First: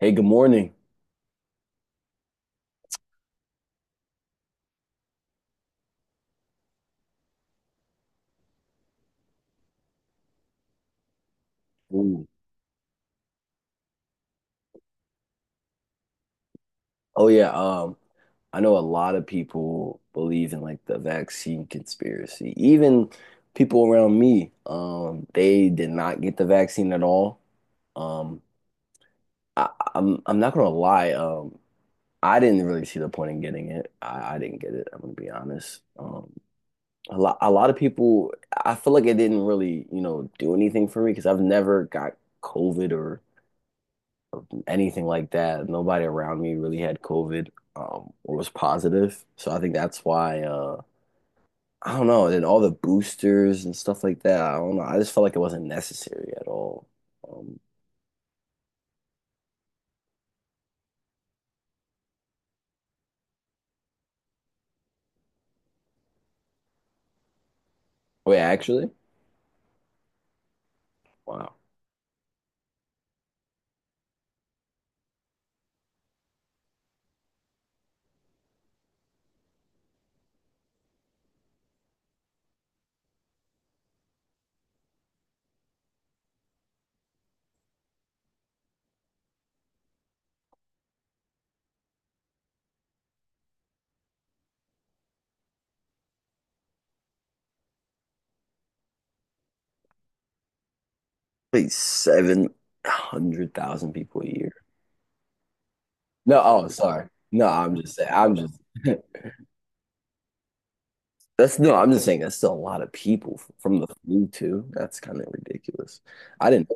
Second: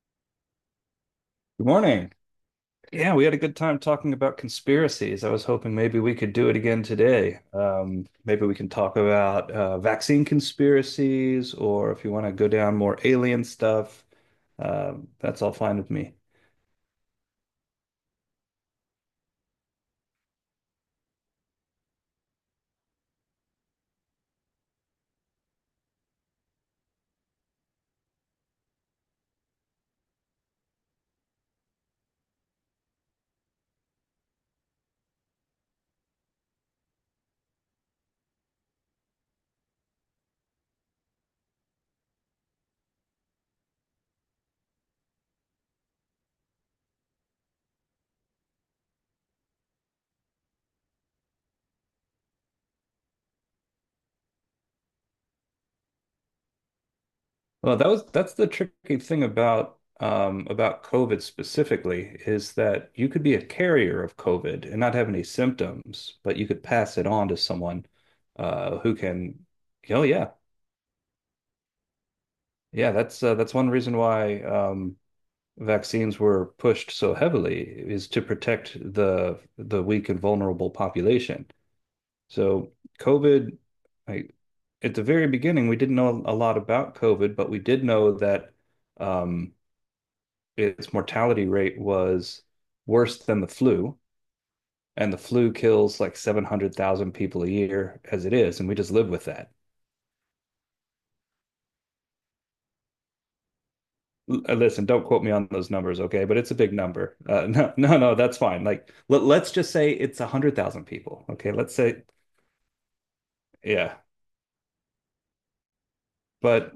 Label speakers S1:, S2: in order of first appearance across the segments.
S1: Hey, good morning.
S2: Good morning. Yeah, we had a good time talking about conspiracies. I was hoping maybe we could do it again today. Maybe we can talk about vaccine conspiracies, or if you
S1: Ooh.
S2: want to go down more alien stuff, that's all fine with me.
S1: Oh yeah, um, I know a lot of people believe in like the vaccine conspiracy. Even people around me, they did not get the vaccine at all. Um, I, I'm not gonna lie. I didn't really see the point in getting it. I didn't get it. I'm gonna be honest. A lot of people, I feel like it didn't really, do anything for me because I've never got COVID or. Anything like that. Nobody around me really had COVID, or was positive. So I think that's why, I don't know. And all the boosters and stuff like that. I don't know. I just felt like it wasn't necessary at all. Um,
S2: Well, that's the tricky thing about COVID specifically is that you could be a carrier of COVID and not have any symptoms, but you could pass it on to someone
S1: actually,
S2: who can. Oh yeah,
S1: wow.
S2: yeah. That's one reason why. Vaccines were pushed so heavily is to protect the weak and vulnerable population. So COVID, I, at the very beginning, we didn't know a lot about COVID, but we did know that um, its mortality rate was worse than the flu, and the flu kills like 700,000 people a year as it is, and we just live with that.
S1: Wait, 700,000 people a year.
S2: Listen, don't quote me on those numbers, okay? But
S1: No,
S2: it's a
S1: oh,
S2: big
S1: sorry.
S2: number.
S1: No,
S2: No,
S1: I'm just
S2: no,
S1: saying,
S2: no, that's fine. Like, let's just say it's 100,000 people, okay?
S1: that's no,
S2: Let's
S1: I'm
S2: say,
S1: just saying that's still a lot of people from the
S2: yeah.
S1: flu too. That's kind of ridiculous. I didn't.
S2: But,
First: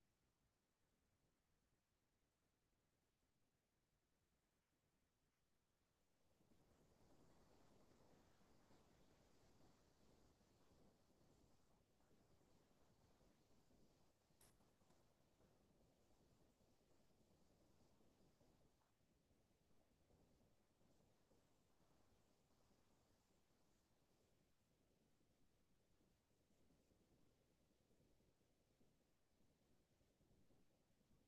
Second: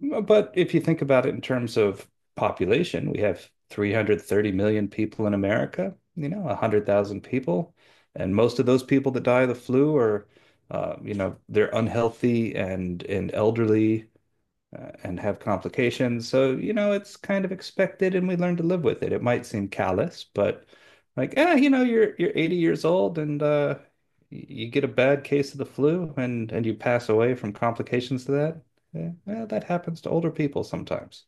S2: but if you think about it in terms of population, we have 330 million people in America. You know, 100,000 people, and most of those people that die of the flu are, you know, they're unhealthy and elderly and have complications. So, you know, it's kind of expected and we learn to live with it. It might seem callous, but like, ah, you know, you're 80 years old and you get a bad case of the flu and you pass away from complications to that. Yeah, well, that happens to older people sometimes.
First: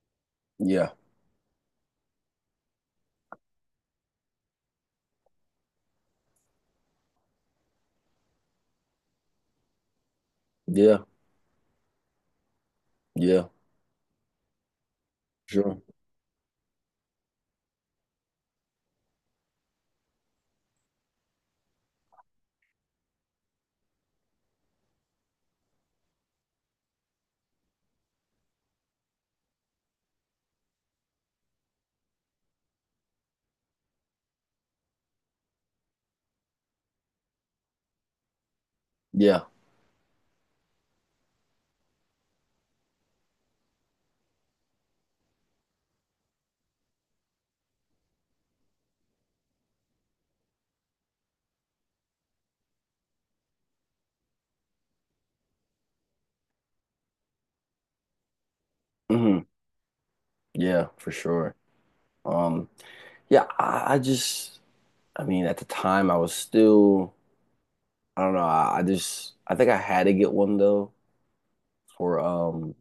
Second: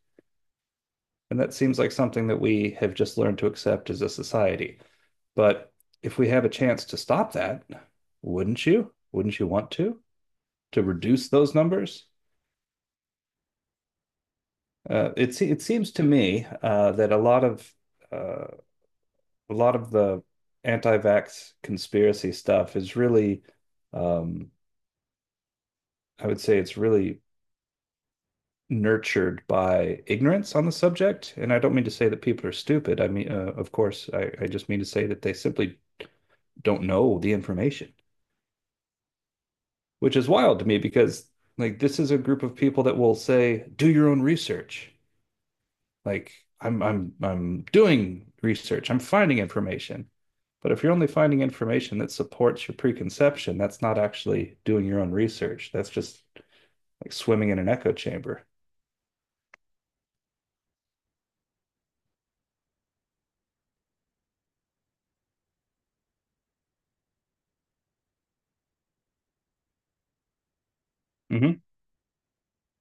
S1: Yeah,
S2: And that seems like something that we have just learned to accept as a society. But if we have a chance to stop that, wouldn't you? Wouldn't you want to? To
S1: yeah,
S2: reduce those numbers?
S1: yeah,
S2: It it
S1: sure.
S2: seems to me that uh, a lot of the anti-vax conspiracy stuff is really, um, I would say, it's really nurtured by ignorance on the subject. And I don't mean to say that people are stupid. I mean, of course, I just mean to say that they simply don't know the information,
S1: Yeah.
S2: which is wild to me because like this is a group of people that will say, do your own research. Like I'm doing research, I'm finding information. But if you're only finding information that supports your preconception, that's not actually doing your own research. That's just like swimming in an echo chamber.
S1: Mhm. Yeah, for sure. Um, I just, I mean, at the time I was still, I don't know, I just, I think I had to get one though
S2: Hmm
S1: for,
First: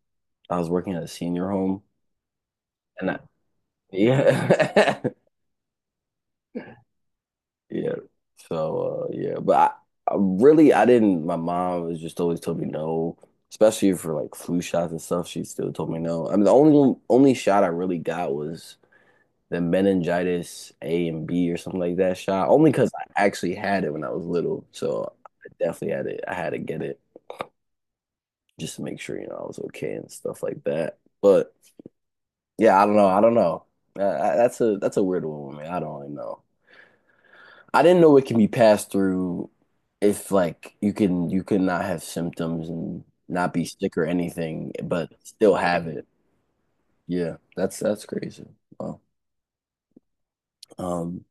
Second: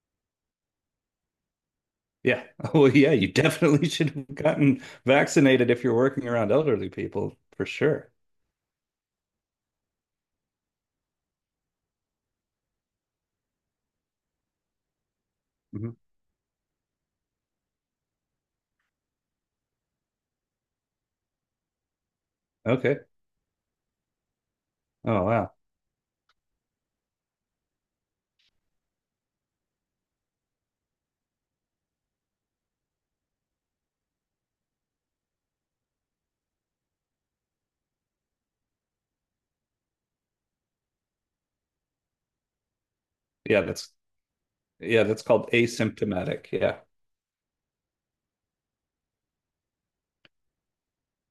S1: I was working at a senior home
S2: Yeah. Well,
S1: and
S2: yeah,
S1: I,
S2: you definitely should have gotten
S1: yeah,
S2: vaccinated if you're working around elderly people, for
S1: yeah.
S2: sure.
S1: So, yeah, but I really, I didn't, my mom was just always told me no, especially for like flu shots and stuff. She still told me
S2: hmm
S1: no. I mean, the only shot I really got was the meningitis A and B or something like that shot. Only because
S2: Okay.
S1: I actually had it when I was little, so
S2: Oh,
S1: I
S2: wow.
S1: definitely had it. I had to get it just to make sure you know I was okay and stuff like that. But yeah, I don't know. I don't know. That's a weird one, man. I don't really know. I didn't know it can be passed through if like you can not have symptoms and not
S2: Yeah,
S1: be
S2: that's
S1: sick or anything,
S2: Yeah,
S1: but
S2: that's called
S1: still have it.
S2: asymptomatic. Yeah.
S1: Yeah, that's crazy. Well, um,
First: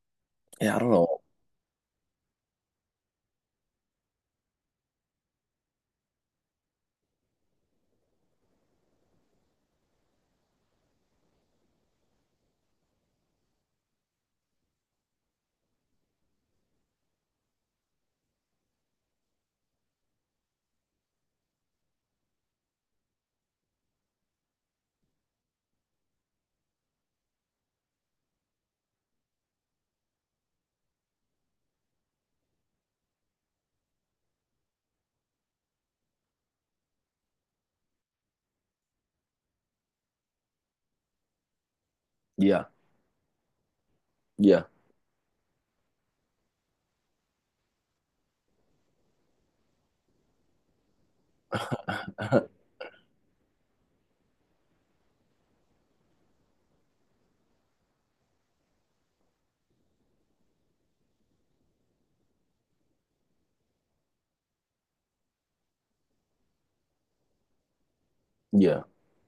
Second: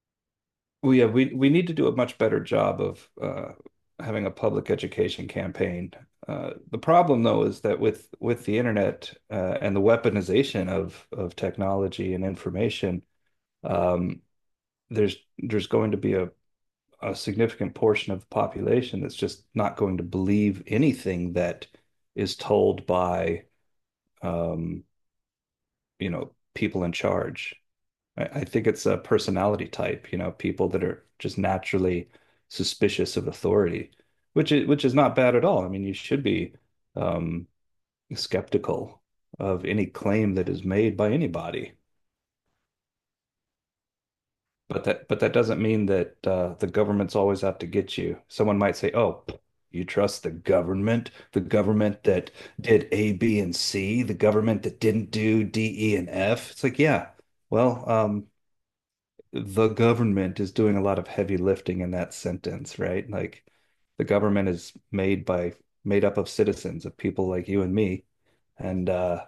S1: yeah, I don't know.
S2: We need to do a much better job of having a public education campaign. The problem, though, is that with the internet and the weaponization of technology and information, um, there's going to be a significant portion of the population that's just not going to believe anything that is told by um, you know people in charge. I think it's a personality type, you know, people that are just naturally suspicious of authority, which is not bad at all. I mean, you should be um, skeptical of any claim that is made by anybody.
S1: Yeah, yeah.
S2: But that doesn't mean that the government's always out to get you. Someone might say, "Oh, pff, you trust the government that did A, B, and C, the government that didn't do D, E, and F." It's like, yeah, well, the government is doing a lot of heavy lifting in that sentence, right? Like the government is made up of citizens, of people like you and me.
S1: Yeah.
S2: And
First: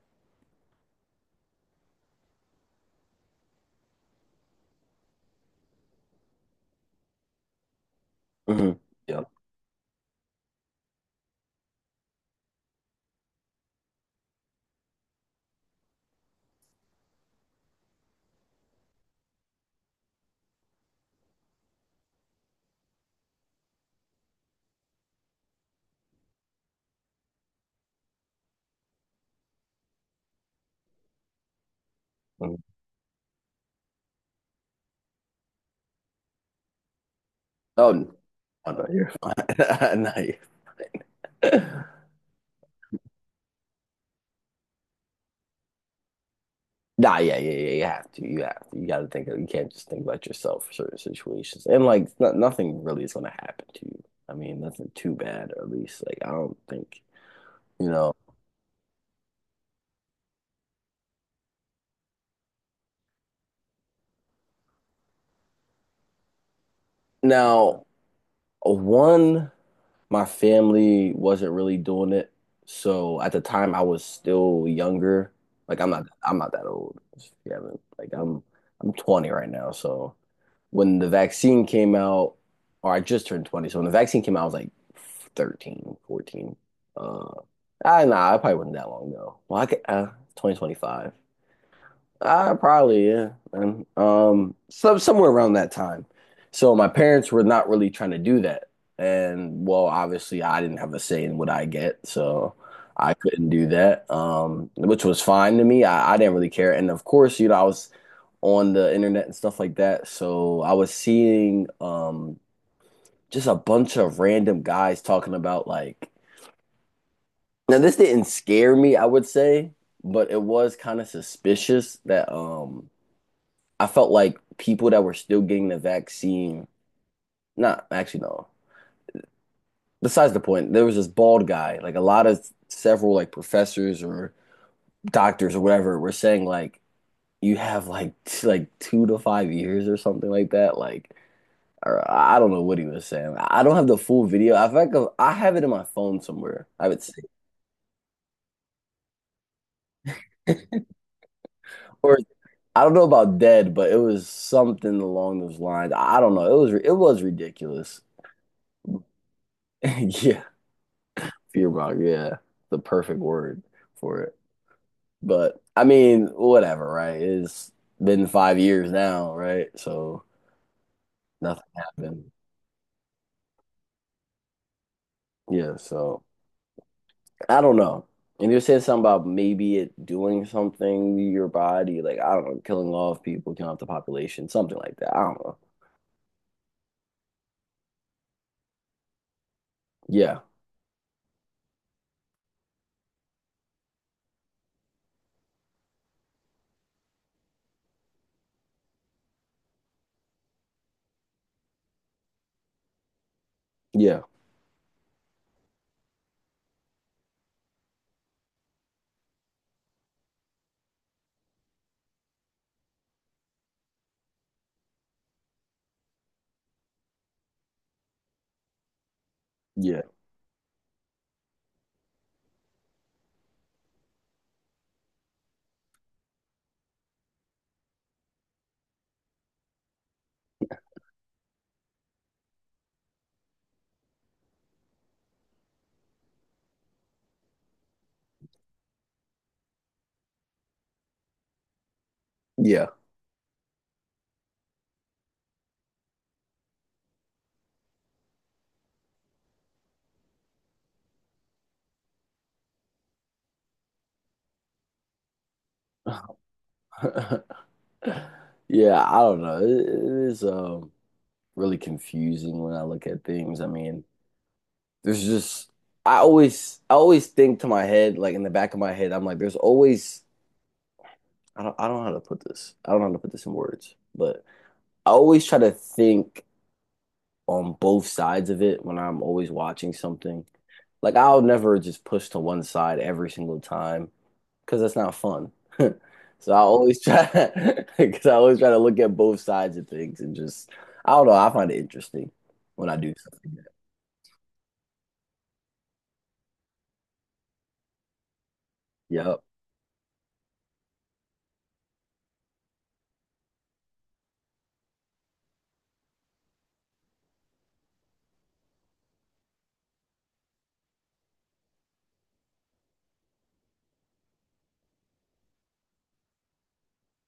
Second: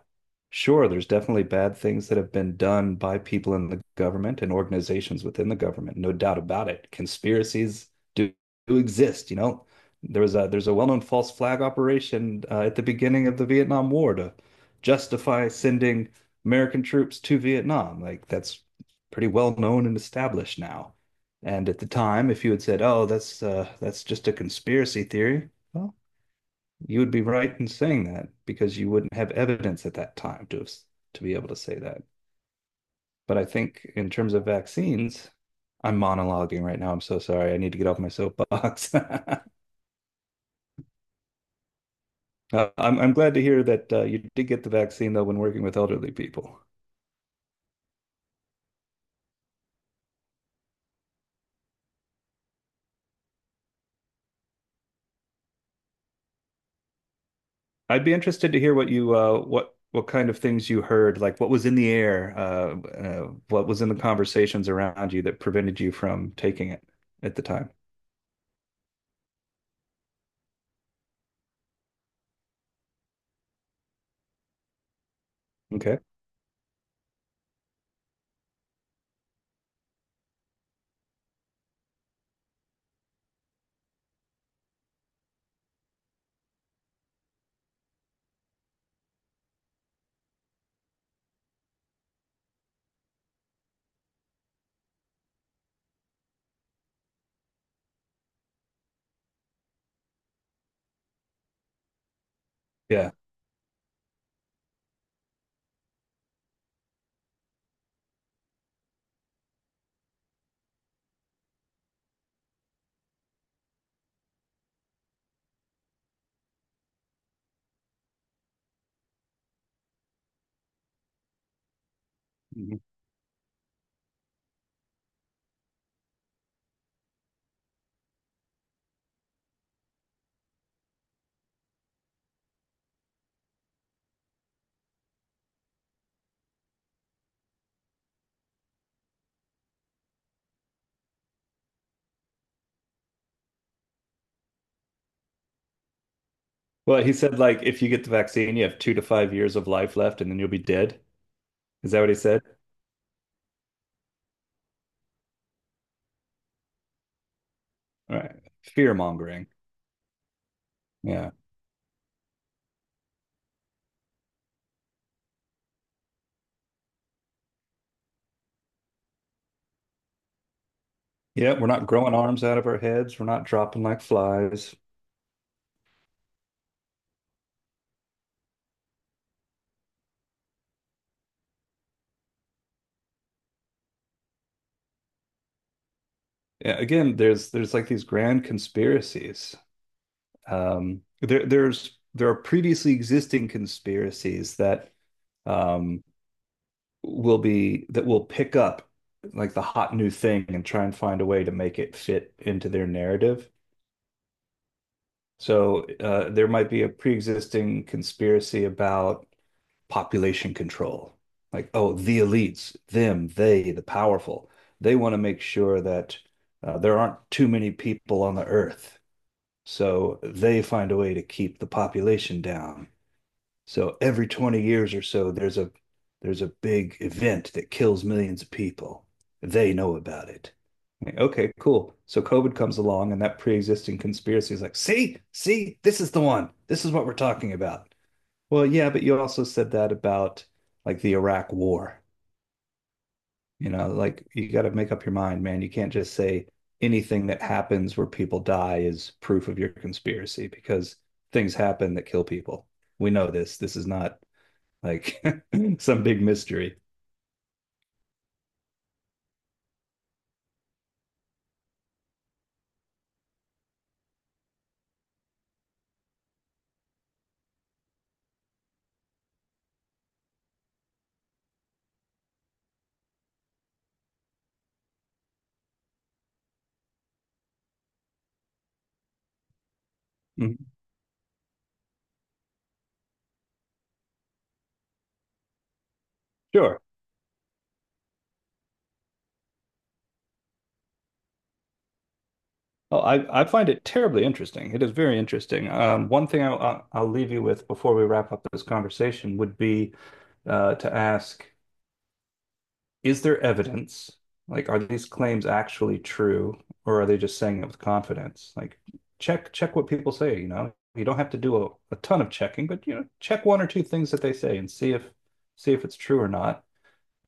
S2: sure, there's definitely bad things that have been done by people in the government and organizations within the government, no doubt about it. Conspiracies do
S1: Hmm. Yeah.
S2: exist, you know. There's a well-known false flag operation at the beginning of the Vietnam War to justify sending American troops to Vietnam. Like that's pretty well known and established now. And at the time, if you had said, "Oh, that's just a conspiracy theory," well, you would be right in saying that because you wouldn't have evidence at that time to to be able to say that.
S1: Mhm.
S2: But I think in terms of vaccines, I'm monologuing right now. I'm so sorry. I need to get
S1: Oh,
S2: off my
S1: n- oh no,
S2: soapbox.
S1: you're fine. No, you're—
S2: I'm glad to hear that you did get the vaccine though when working with elderly people.
S1: Nah, yeah, yeah, yeah. You have to. You have to. You got to think of, you can't just think about yourself for certain situations. And like no, nothing really is going to happen to you. I mean, nothing too bad, or at least like I don't think, you
S2: I'd
S1: know.
S2: be interested to hear what you what kind of things you heard, like what was in the air, what was in the conversations around you that prevented you from taking it at the time.
S1: Now, one, my family wasn't really doing it. So at the time I was still younger. Like
S2: Okay.
S1: I'm not that old. If you haven't, like, I'm 20 right now, so when the vaccine came out, or I just turned 20. So when the vaccine came out, I was like 13, 14. 14. I, nah, I probably wasn't that long ago. Well, I could, 2025. Probably, yeah. Man. So, somewhere around that time. So my parents were not really trying to do that. And well, obviously I didn't have a say in what I get, so
S2: Yeah.
S1: I couldn't do that. Which was fine to me. I didn't really care. And of course, you know, I was on the internet and stuff like that. So I was seeing just a bunch of random guys talking about like now this didn't scare me, I would say, but it was kind of suspicious that
S2: Mhm.
S1: I felt like people that were still getting the vaccine, not actually no. Besides the point, there was this bald guy, like a lot of several like professors or doctors or whatever were saying like you have like like 2 to 5 years or something like that. Like or I don't know what he was saying. I don't have the full video. I think of, I have it in my phone somewhere. I would
S2: Well, he
S1: say,
S2: said like if you get the vaccine, you have 2 to 5 years of life left, and then you'll be dead. Is that what he
S1: or
S2: said?
S1: I don't know about dead, but it was something along those lines. I don't know. It was ridiculous.
S2: All right. Fear mongering.
S1: Yeah,
S2: Yeah.
S1: fearbog. Yeah, the perfect word for it. But I mean, whatever, right? It's been 5 years now, right? So
S2: Yeah,
S1: nothing
S2: we're not growing
S1: happened.
S2: arms out of our heads. We're not dropping like flies.
S1: Yeah, so. I don't know. And you said something about maybe it doing something to your body, like I don't know, killing off people, killing off the population, something like that. I don't know.
S2: Yeah, again, there's like these grand conspiracies.
S1: Yeah,
S2: There are previously existing conspiracies that um, will be that will pick up like the hot new thing and try and find a way to make it fit into their narrative.
S1: yeah,
S2: So there might be a pre-existing conspiracy about population control. Like, oh, the elites, them, they, the powerful, they want to make sure that there aren't too many people on the earth.
S1: yeah,
S2: So they find a way to keep the population down. So every 20 years or so, there's a big event that kills millions of people. They know about it. Like, okay, cool. So COVID comes along, and that pre-existing conspiracy is like, see, see, this is the one. This is what we're talking about. Well, yeah, but you also said that about like the Iraq War.
S1: yeah,
S2: You know, like you got to make up your mind, man. You can't just say anything that happens where people die is proof of your conspiracy because things happen that kill people. We know this. This is not like some big mystery.
S1: yeah. I don't know. It is really confusing when I look at things. I mean, there's just I always think to my head, like in the back of my head, I'm like, there's always I don't know how to put this. I don't know how to put this in words, but I always try to think on both sides of it when I'm always watching something.
S2: Mhm.
S1: Like I'll never just push to one side every single time because that's not fun. So I
S2: Sure.
S1: always try because I always try to look at both sides of things and just I don't know, I find it interesting when I
S2: Oh,
S1: do
S2: I
S1: something.
S2: find it terribly interesting. It is very interesting. One thing I'll leave you with before we wrap up this conversation
S1: Yep.
S2: would be to ask, is there evidence? Like, are these claims actually true, or are they just saying it with confidence? Like, check what people say, you know. You don't have to do a ton of checking, but you know, check 1 or 2 things that they say and see if it's true or not.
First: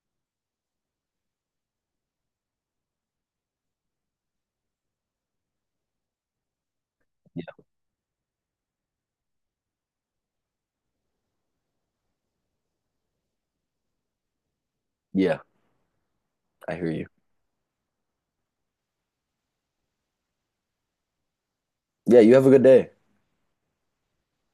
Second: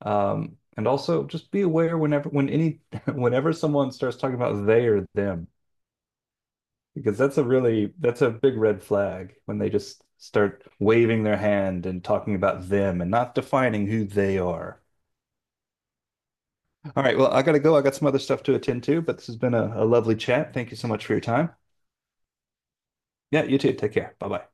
S2: And also just be aware whenever when any whenever someone starts talking about they or them, because that's
S1: Yeah.
S2: a really that's a big red flag when they just start waving their hand and talking about them and not defining who they are.
S1: Yeah, I hear
S2: All
S1: you.
S2: right, well, I gotta go. I got some other stuff to attend to, but this has been a lovely chat. Thank you so much for your time.
S1: Yeah, you have a good day.
S2: Yeah, you too. Take care. Bye bye.